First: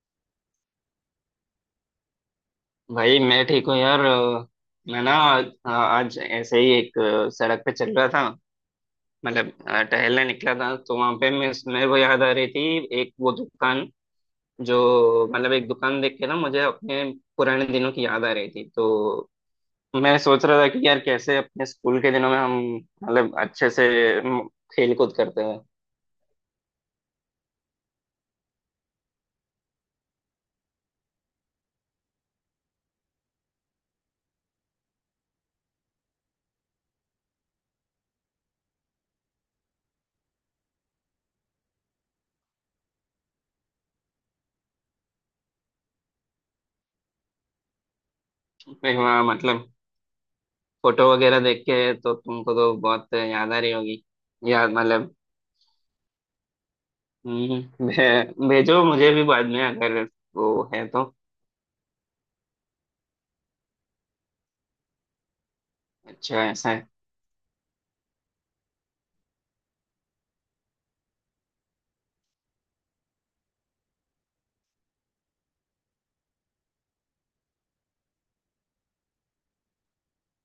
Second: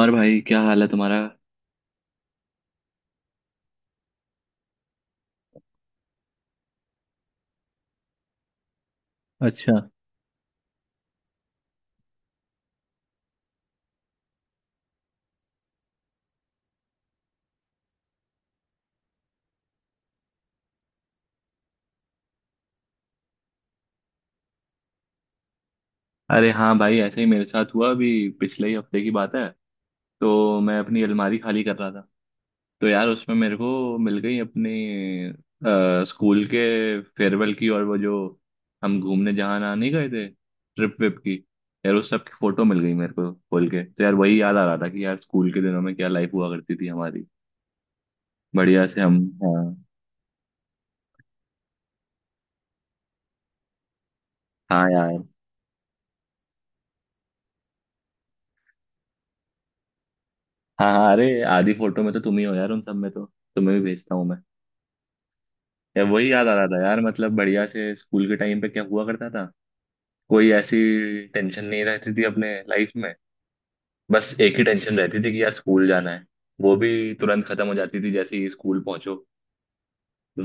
और भाई, क्या हाल है तुम्हारा? भाई मैं ठीक हूँ यार। मैं ना आज ऐसे ही एक सड़क पे चल रहा था। मतलब अच्छा। टहलने निकला था, तो वहां पे मैं मेरे को याद आ रही थी एक वो दुकान जो मतलब एक दुकान देख के ना मुझे अपने पुराने दिनों की याद आ रही थी। तो मैं सोच रहा था कि यार कैसे अपने स्कूल के दिनों में हम मतलब अच्छे से म, खेल कूद करते हैं। अरे हाँ भाई, ऐसे ही मेरे साथ हुआ अभी। पिछले ही हफ्ते की बात है। तो मैं अपनी अलमारी खाली कर रहा था, तो यार उसमें मेरे को मिल गई अपनी स्कूल के फेयरवेल की और वो जो हम घूमने जहाँ ना नहीं गए थे, ट्रिप विप की। यार उस सब की फोटो मिल गई मेरे को खोल के, तो यार वही याद आ रहा था कि यार स्कूल के दिनों में क्या लाइफ हुआ करती थी हमारी, बढ़िया मैं से हम। वहाँ हाँ। मतलब फोटो वगैरह देख के, तो तुमको तो बहुत याद आ रही होगी यार हाँ मतलब। यार। हम्म, भेजो मुझे भी बाद में अगर वो है हाँ तो। हाँ, अरे आधी फोटो में तो तुम ही हो यार उन सब में तो। तुम्हें भी भेजता हूँ मैं। या वही अच्छा याद आ रहा ऐसा था है। यार, मतलब बढ़िया से स्कूल के टाइम पे क्या हुआ करता था। कोई ऐसी टेंशन नहीं रहती थी अपने लाइफ में। बस एक ही टेंशन रहती थी कि यार स्कूल जाना है। वो भी तुरंत खत्म हो जाती थी जैसे ही स्कूल पहुंचो।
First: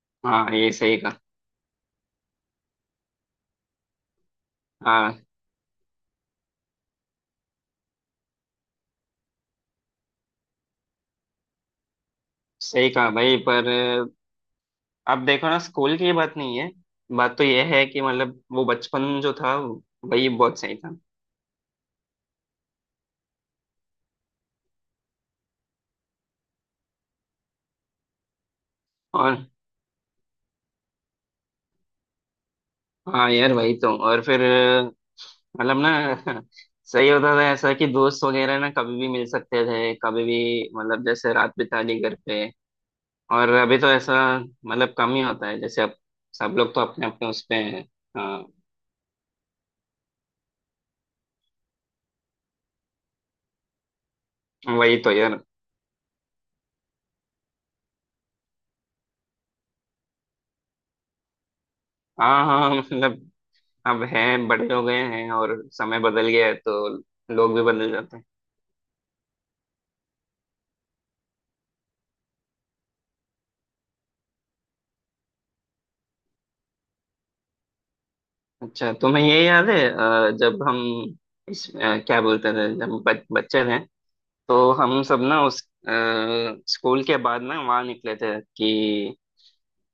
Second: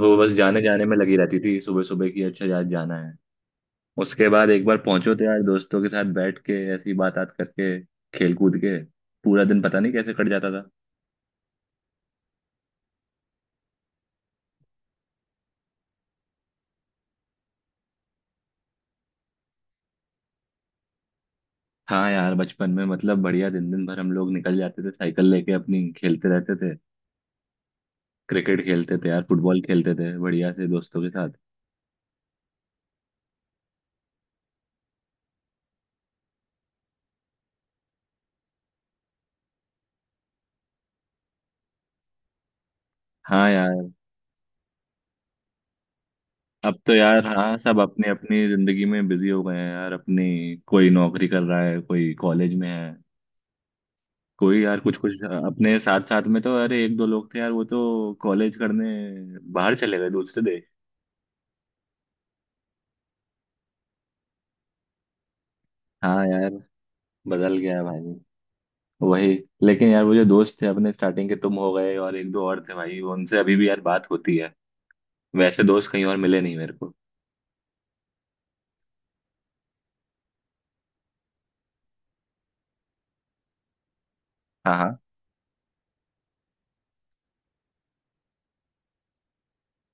वो बस हाँ, जाने ये जाने में सही लगी कहा। रहती थी सुबह सुबह की, अच्छा यार जाना है। उसके बाद एक बार पहुंचो हाँ तो यार दोस्तों के साथ बैठ के ऐसी बात बात करके, खेल कूद के पूरा दिन पता नहीं कैसे कट जाता था। सही कहा भाई, पर अब देखो ना, स्कूल की बात नहीं है। बात तो ये है कि मतलब वो बचपन जो था वही बहुत सही था। हाँ यार, बचपन में मतलब बढ़िया दिन दिन भर हम लोग निकल जाते थे साइकिल लेके अपनी, खेलते रहते थे। क्रिकेट खेलते थे यार, और फुटबॉल खेलते थे बढ़िया से दोस्तों के साथ। हाँ यार वही तो, और फिर मतलब ना सही होता था ऐसा कि दोस्त वगैरह ना कभी भी मिल सकते थे कभी भी, मतलब जैसे रात बिता ली घर पे। और हाँ यार। अभी तो ऐसा मतलब कम ही होता है, जैसे अब सब लोग अब तो तो अपने यार अपने उसपे हाँ, सब हैं। अपनी हाँ अपनी जिंदगी में बिजी हो गए हैं यार। अपनी कोई नौकरी कर रहा है, कोई कॉलेज में है, कोई यार कुछ वही तो कुछ। यार। अपने साथ साथ में तो अरे एक दो लोग थे यार, वो तो कॉलेज करने बाहर चले गए, दूसरे देश। हाँ हाँ मतलब अब हैं, बड़े हो गए हैं और समय हाँ बदल गया यार, है, तो लोग बदल भी गया है बदल भाई। जाते हैं। वही। लेकिन यार वो जो दोस्त थे अपने स्टार्टिंग के, तुम हो गए और एक दो और थे भाई, उनसे अभी भी यार बात होती है। वैसे दोस्त कहीं और मिले नहीं मेरे को। अच्छा, तुम्हें ये याद है जब हम इस क्या बोलते थे जब हम बच्चे थे तो हाँ हाँ। हम सब ना उस अ, स्कूल के बाद ना वहाँ निकले थे कि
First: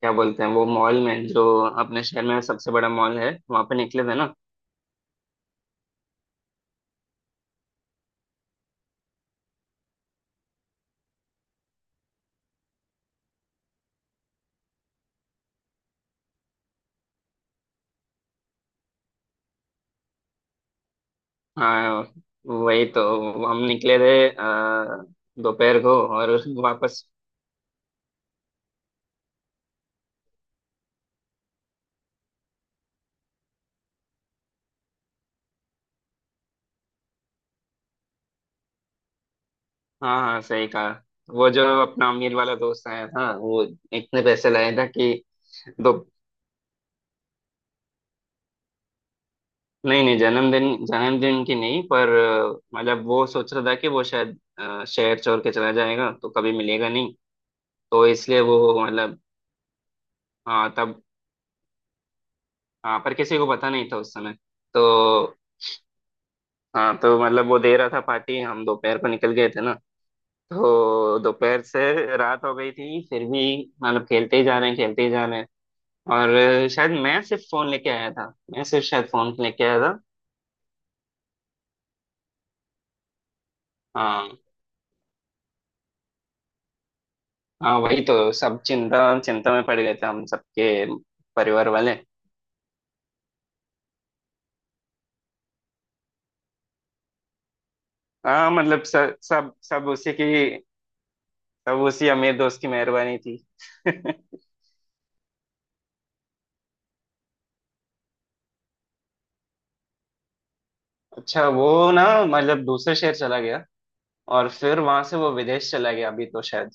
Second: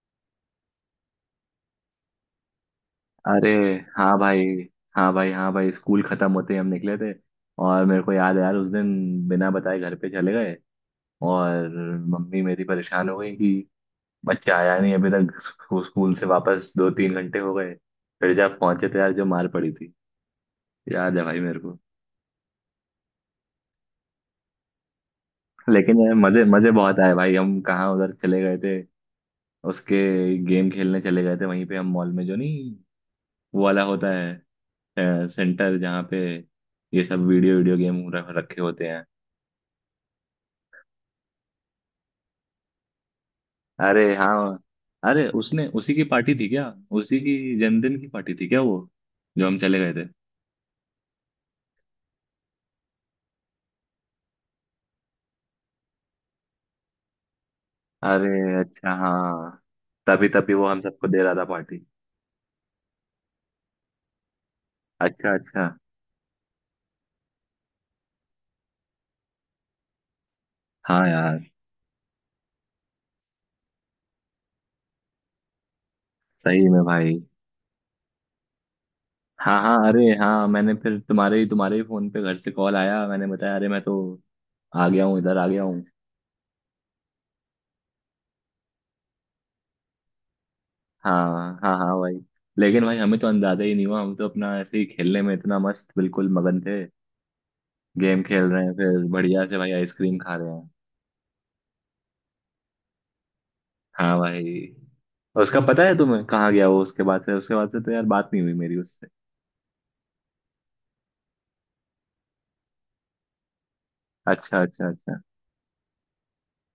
क्या बोलते हैं वो, मॉल में, जो अपने शहर में सबसे बड़ा मॉल है अरे वहाँ पे निकले थे हाँ ना। भाई, हाँ भाई, हाँ भाई, स्कूल खत्म होते ही हम निकले थे। और मेरे को याद है यार उस दिन बिना बताए घर पे चले गए। और मम्मी मेरी परेशान हो गई कि बच्चा आया नहीं अभी तक स्कूल से वापस, दो तीन घंटे हो गए। फिर जब पहुंचे तो यार जो मार पड़ी थी, याद है भाई मेरे को। हाँ वही तो हम निकले थे दोपहर को। लेकिन यार और मजे मजे बहुत वापस। आए भाई, हम कहाँ उधर चले गए थे उसके। गेम खेलने चले गए थे वहीं पे, हम मॉल में जो नहीं वो वाला होता है सेंटर, जहाँ पे ये सब वीडियो वीडियो गेम रखे होते हैं। हाँ हाँ सही कहा। वो जो अपना अमीर वाला दोस्त आया था वो अरे इतने पैसे हाँ। लाया था कि। अरे उसने, दो। उसी की पार्टी थी क्या? उसी की जन्मदिन की पार्टी थी क्या वो, जो हम चले गए नहीं थे? नहीं, जन्मदिन जन्मदिन की नहीं, पर मतलब वो सोच रहा था कि वो शायद शहर छोड़ के चला जाएगा तो कभी मिलेगा नहीं, तो अरे इसलिए वो अच्छा मतलब। हाँ, तभी तभी वो हाँ हम तब। सबको दे रहा था पार्टी। हाँ पर किसी को पता नहीं था उस समय तो। अच्छा अच्छा। हाँ तो मतलब वो दे रहा था पार्टी, हम दोपहर को निकल गए थे ना, हाँ तो यार। दोपहर से रात हो गई थी फिर भी मतलब खेलते ही जा रहे हैं खेलते ही जा रहे हैं, सही और में शायद भाई। मैं सिर्फ फोन लेके आया था। मैं सिर्फ शायद फोन हाँ लेके आया हाँ, था। अरे हाँ, मैंने फिर तुम्हारे ही फोन पे घर से कॉल आया, मैंने बताया अरे मैं तो हाँ आ गया हूँ, इधर आ गया हूँ। हाँ वही तो, सब चिंता चिंता में पड़ गए थे हम सबके हाँ परिवार हाँ वाले। हाँ भाई। लेकिन भाई, हमें तो अंदाजा ही नहीं हुआ, हम तो अपना ऐसे ही खेलने में इतना मस्त, बिल्कुल मगन थे। गेम खेल हाँ रहे हैं, मतलब फिर सब बढ़िया सब से भाई सब उसी आइसक्रीम की, खा रहे हैं। सब उसी अमीर दोस्त की मेहरबानी थी। हाँ भाई। और उसका पता है तुम्हें कहाँ गया वो? उसके बाद से तो यार बात नहीं हुई मेरी उससे। अच्छा वो ना मतलब दूसरे शहर चला गया, और अच्छा फिर अच्छा वहां से अच्छा। वो विदेश चला गया अभी तो शायद।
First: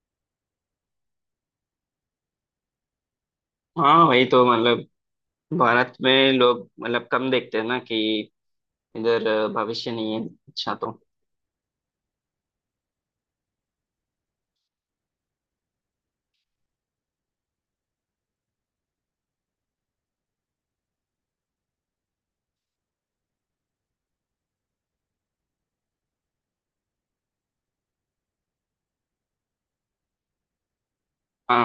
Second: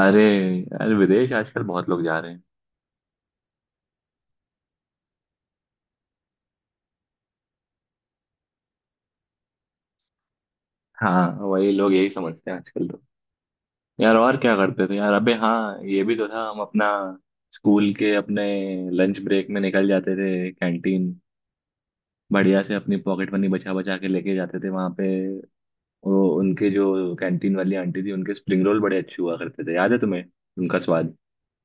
अरे यार विदेश आजकल बहुत लोग जा रहे हैं। हाँ वही तो मतलब भारत में लोग मतलब कम देखते हैं ना कि इधर भविष्य नहीं है अच्छा तो। हाँ, वही लोग यही समझते हैं आजकल तो। यार और क्या करते थे यार, अबे हाँ ये भी तो था, हम अपना स्कूल के अपने लंच ब्रेक में निकल जाते थे कैंटीन, बढ़िया से अपनी पॉकेट मनी बचा बचा के लेके जाते थे वहां पे। वो उनके जो कैंटीन वाली आंटी थी, उनके स्प्रिंग रोल बड़े अच्छे हुआ करते थे, याद है तुम्हें उनका स्वाद? हाँ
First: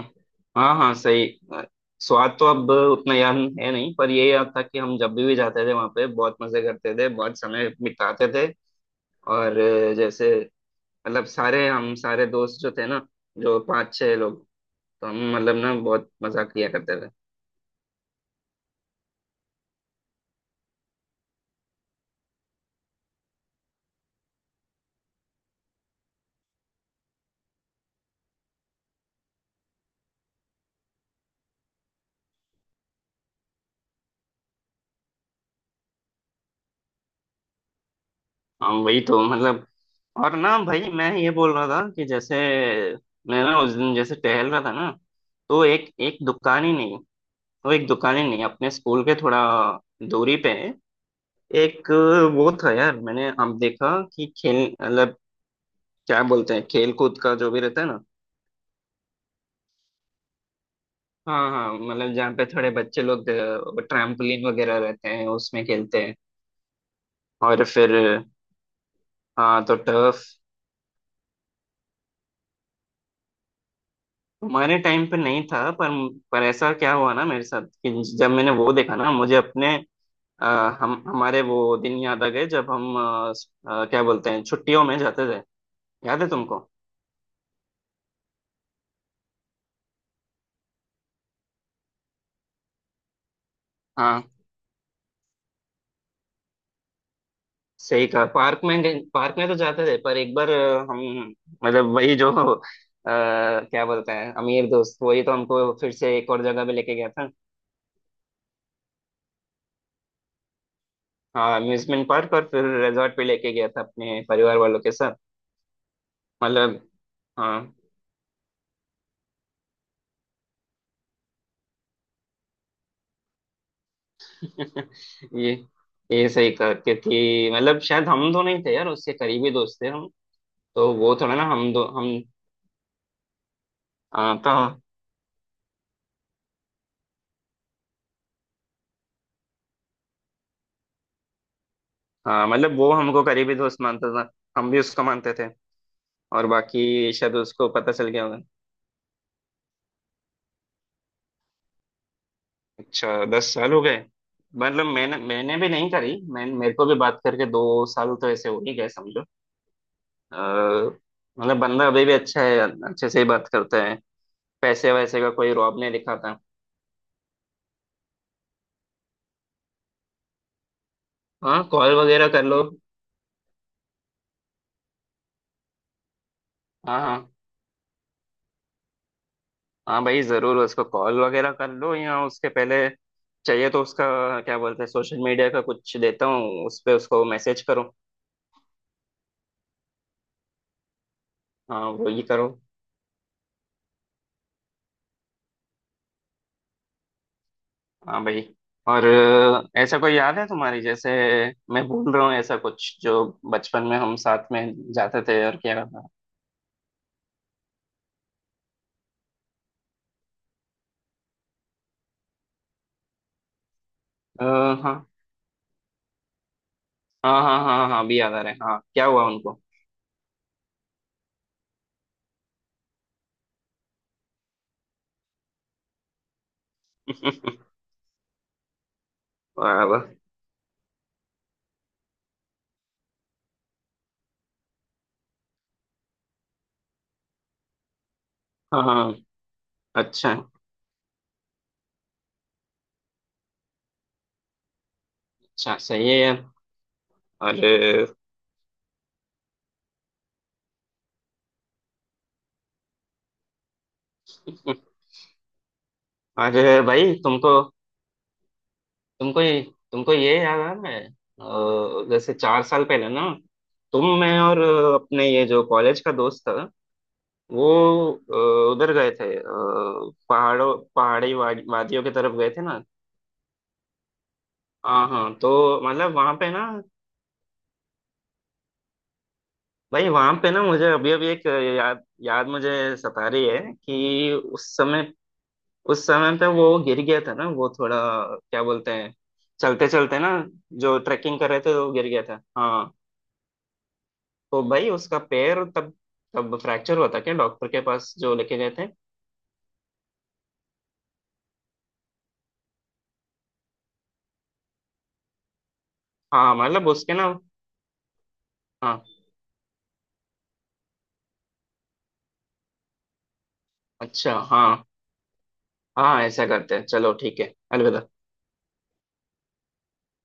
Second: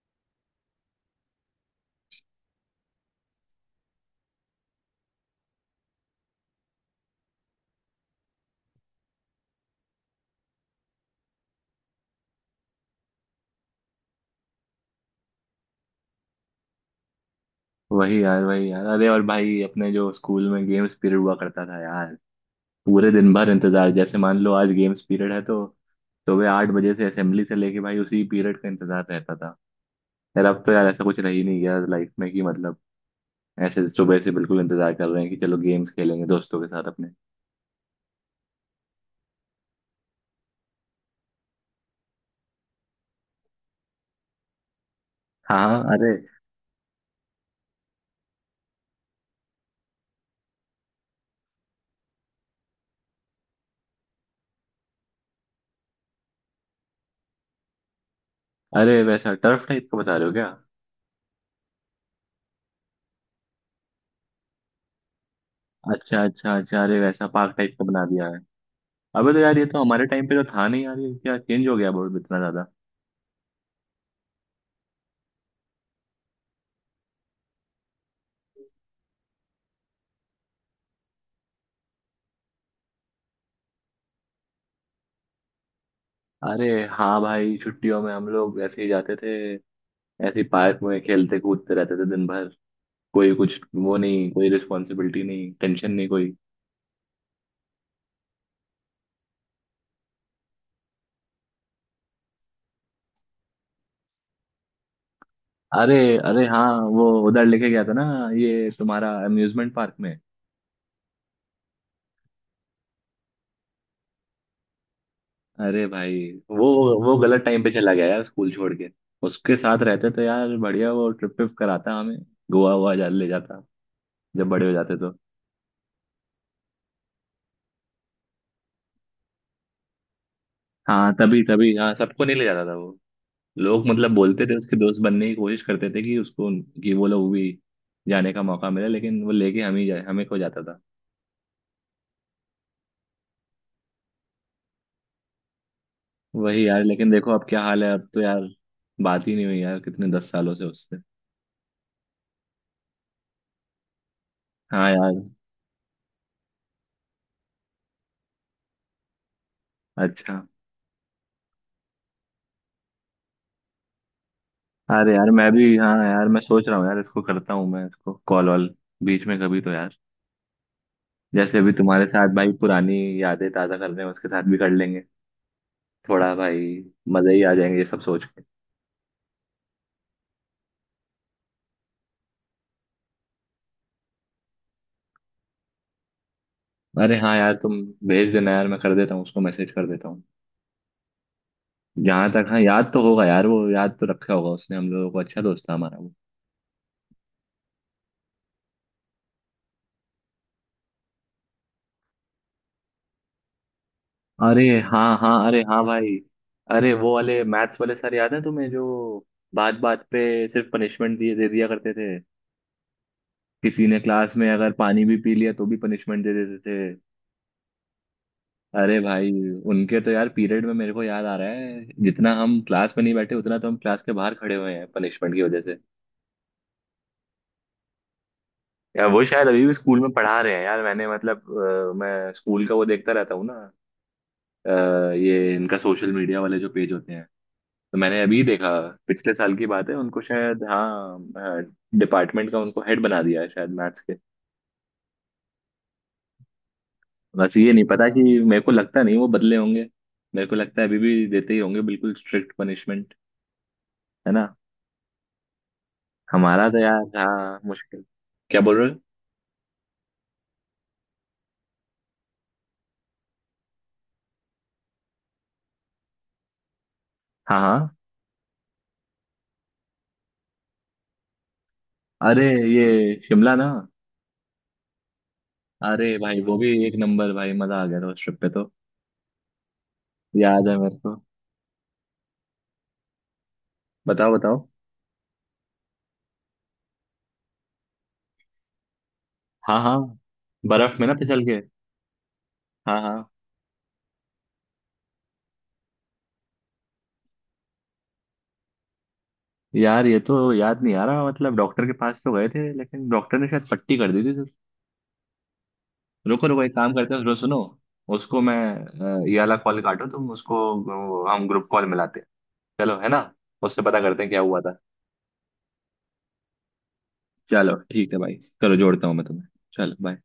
हाँ हाँ सही। अ, स्वाद तो अब उतना याद है नहीं, पर ये याद था कि हम जब भी जाते थे वहाँ पे बहुत मजे करते थे, बहुत समय बिताते थे। और जैसे मतलब सारे, हम सारे दोस्त जो थे ना, जो पांच छह लोग, तो हम मतलब ना बहुत मजा किया करते थे। वही यार, वही यार। अरे और भाई, अपने जो स्कूल में गेम्स पीरियड हुआ करता था यार, पूरे दिन भर इंतजार। जैसे मान लो आज गेम्स पीरियड है तो सुबह आठ बजे से असेंबली से लेके भाई उसी पीरियड का इंतजार रहता था। यार अब तो यार ऐसा कुछ रह ही नहीं गया लाइफ में कि मतलब ऐसे सुबह से बिल्कुल इंतजार कर रहे हैं कि चलो गेम्स खेलेंगे दोस्तों के साथ अपने। हाँ वही तो मतलब। और ना भाई मैं ये बोल रहा था कि जैसे मैं ना उस दिन जैसे टहल रहा था ना, तो हाँ। एक अरे। एक दुकान ही नहीं, वो एक दुकानें नहीं, अपने स्कूल के थोड़ा दूरी पे है एक। वो था यार मैंने अब देखा कि खेल मतलब क्या बोलते हैं, खेल कूद का जो भी रहता है ना। अरे, वैसा टर्फ टाइप का बता रहे हो क्या? हाँ हाँ मतलब जहाँ पे थोड़े बच्चे लोग ट्रैम्पोलिन वगैरह रहते हैं, उसमें खेलते हैं। अच्छा अच्छा अच्छा, अरे वैसा पार्क और टाइप का फिर बना दिया है। अबे तो यार हाँ ये तो तो हमारे टर्फ टाइम पे तो था नहीं यार, ये क्या चेंज हो गया बोर्ड इतना। हमारे टाइम पे नहीं था, पर ऐसा क्या हुआ ना मेरे साथ कि जब मैंने वो देखा ना, मुझे अपने अ, हम हमारे वो दिन याद आ गए जब हम क्या बोलते हैं छुट्टियों में जाते थे। याद है अरे तुमको। हाँ भाई, छुट्टियों में हम लोग ऐसे ही जाते थे, ऐसे ही पार्क में खेलते कूदते रहते थे दिन भर। कोई कुछ वो हाँ नहीं, कोई रिस्पॉन्सिबिलिटी नहीं, टेंशन नहीं, कोई। सही कहा। पार्क में तो जाते थे, पर एक बार हम मतलब वही जो क्या बोलते हैं अमीर दोस्त, वही तो हमको फिर अरे। से एक और अरे जगह हाँ, पे लेके वो गया था। उधर लेके गया था ना, ये तुम्हारा अम्यूजमेंट पार्क में। हाँ अम्यूजमेंट पार्क, और फिर रिजॉर्ट पे लेके गया था अपने परिवार वालों के साथ, अरे भाई, वो मतलब। वो गलत टाइम पे हाँ चला गया यार, स्कूल छोड़ के। उसके साथ रहते तो यार बढ़िया, वो ट्रिप ट्रिप कराता हमें, गोवा वोवा जा ले जाता जब बड़े हो जाते तो। ये ये सही कहा, क्योंकि मतलब शायद हम दो नहीं थे यार उसके करीबी दोस्त थे हम, तो हाँ वो थोड़ा तभी ना हम तभी, दो हाँ, हम। सबको नहीं ले जाता था। लोग मतलब बोलते थे, तो उसके दोस्त बनने की कोशिश करते थे, कि उसको, कि वो लोग भी जाने का मौका मिले, लेकिन वो लेके हम ही जाए, हमें खो जाता था। हाँ मतलब वो हमको करीबी दोस्त मानता था, हम भी उसको मानते थे। और वही यार, लेकिन बाकी देखो शायद अब क्या उसको हाल है, पता अब चल तो गया होगा। यार बात ही नहीं हुई यार, कितने दस सालों से उससे। अच्छा, दस साल हो गए। मतलब हाँ यार। मैंने मैंने भी नहीं करी, मैं मेरे को भी बात करके दो साल तो ऐसे हो ही गए समझो। अच्छा। अ, मतलब बंदा अभी भी अच्छा है, अच्छे से ही बात करता है, पैसे अरे वैसे यार का मैं कोई भी, रौब नहीं हाँ यार दिखाता। मैं सोच रहा हूँ यार, इसको करता हूँ मैं, इसको कॉल वॉल बीच में कभी तो यार, जैसे हाँ अभी कॉल तुम्हारे वगैरह साथ कर भाई लो। पुरानी यादें ताज़ा कर रहे हैं, उसके साथ भी कर लेंगे थोड़ा भाई। हाँ हाँ। मज़े ही आ जाएंगे ये सब सोच के। हाँ भाई जरूर उसको कॉल वगैरह कर लो, या उसके पहले चाहिए तो उसका क्या बोलते हैं, सोशल मीडिया का कुछ देता हूँ, उस पर अरे उसको हाँ यार, मैसेज तुम करो। भेज देना यार, मैं कर देता हूँ उसको, मैसेज कर देता हूँ। हाँ वो ही यहाँ तक करो। हाँ, याद तो होगा यार, वो याद तो रखा होगा उसने हम लोगों को, अच्छा दोस्त था हमारा वो। हाँ भाई। और ऐसा कोई याद है तुम्हारी जैसे मैं भूल रहा हूँ ऐसा कुछ जो बचपन में हम साथ अरे में हाँ जाते हाँ, थे, और अरे क्या हाँ करता। भाई, अरे वो वाले मैथ्स वाले सर याद है तुम्हें, जो बात बात पे सिर्फ पनिशमेंट दिए दे दिया करते थे? किसी ने क्लास में अगर हाँ पानी हाँ भी पी लिया तो भी पनिशमेंट दे देते थे। हाँ हाँ हाँ हाँ, अभी याद आ रहा है। हाँ, अरे क्या हुआ भाई, उनको। उनके तो यार पीरियड में मेरे को याद आ रहा है, जितना हम क्लास में नहीं बैठे उतना तो हम क्लास के बाहर खड़े हुए हैं पनिशमेंट की वजह से। यार वो शायद अभी भी वाह स्कूल वाह। में पढ़ा रहे हैं यार, मैंने मतलब मैं स्कूल का वो देखता रहता हूँ ना, अ, ये इनका सोशल मीडिया वाले जो पेज होते हैं, तो मैंने अभी देखा, हाँ हाँ, पिछले साल की बात है, उनको अच्छा। शायद हाँ डिपार्टमेंट का उनको हेड बना दिया है शायद मैथ्स के। अच्छा सही है यार। बस और ये नहीं पता अ, कि, मेरे को लगता नहीं वो बदले होंगे। मेरे को लगता है अभी भी देते ही होंगे बिल्कुल स्ट्रिक्ट पनिशमेंट, है ना? हमारा तो और यार भाई तुमको हाँ मुश्किल। क्या बोल रहे हो? तुमको ये तुमको ये याद आ रहा है जैसे चार साल पहले ना, तुम मैं और अपने ये जो कॉलेज का दोस्त था हाँ वो हाँ। उधर गए थे, पहाड़ों पहाड़ी वादियों की तरफ अरे गए थे ना। ये शिमला ना? हाँ हाँ तो अरे मतलब वहां भाई पे वो ना, भी एक नंबर भाई, मजा आ गया था उस ट्रिप पे तो। भाई वहां पे ना याद है मुझे मेरे अभी को। अभी एक याद याद मुझे सता रही है कि बताओ उस बताओ। समय, उस समय पे वो गिर गया था ना वो थोड़ा, क्या बोलते हैं, हाँ चलते हाँ, चलते ना, जो बर्फ में ना ट्रैकिंग फिसल कर के। रहे थे वो गिर गया था हाँ, हाँ हाँ, तो भाई उसका पैर तब तब फ्रैक्चर हुआ था क्या, डॉक्टर के पास जो लेके गए थे। यार ये तो याद नहीं आ रहा, मतलब डॉक्टर के पास तो गए थे, लेकिन डॉक्टर ने शायद पट्टी कर दी थी तो। रुको हाँ रुको, एक मतलब काम करते उसके हैं, ना। सुनो सुनो, उसको मैं हाँ। ये वाला कॉल काटो तुम उसको, हम ग्रुप कॉल मिलाते हैं, चलो, है ना? उससे पता करते हैं अच्छा क्या हुआ हाँ। था। हाँ ऐसा करते हैं चलो ठीक है। चलो अलविदा। ठीक है भाई, चलो जोड़ता हूँ मैं तुम्हें, चलो बाय।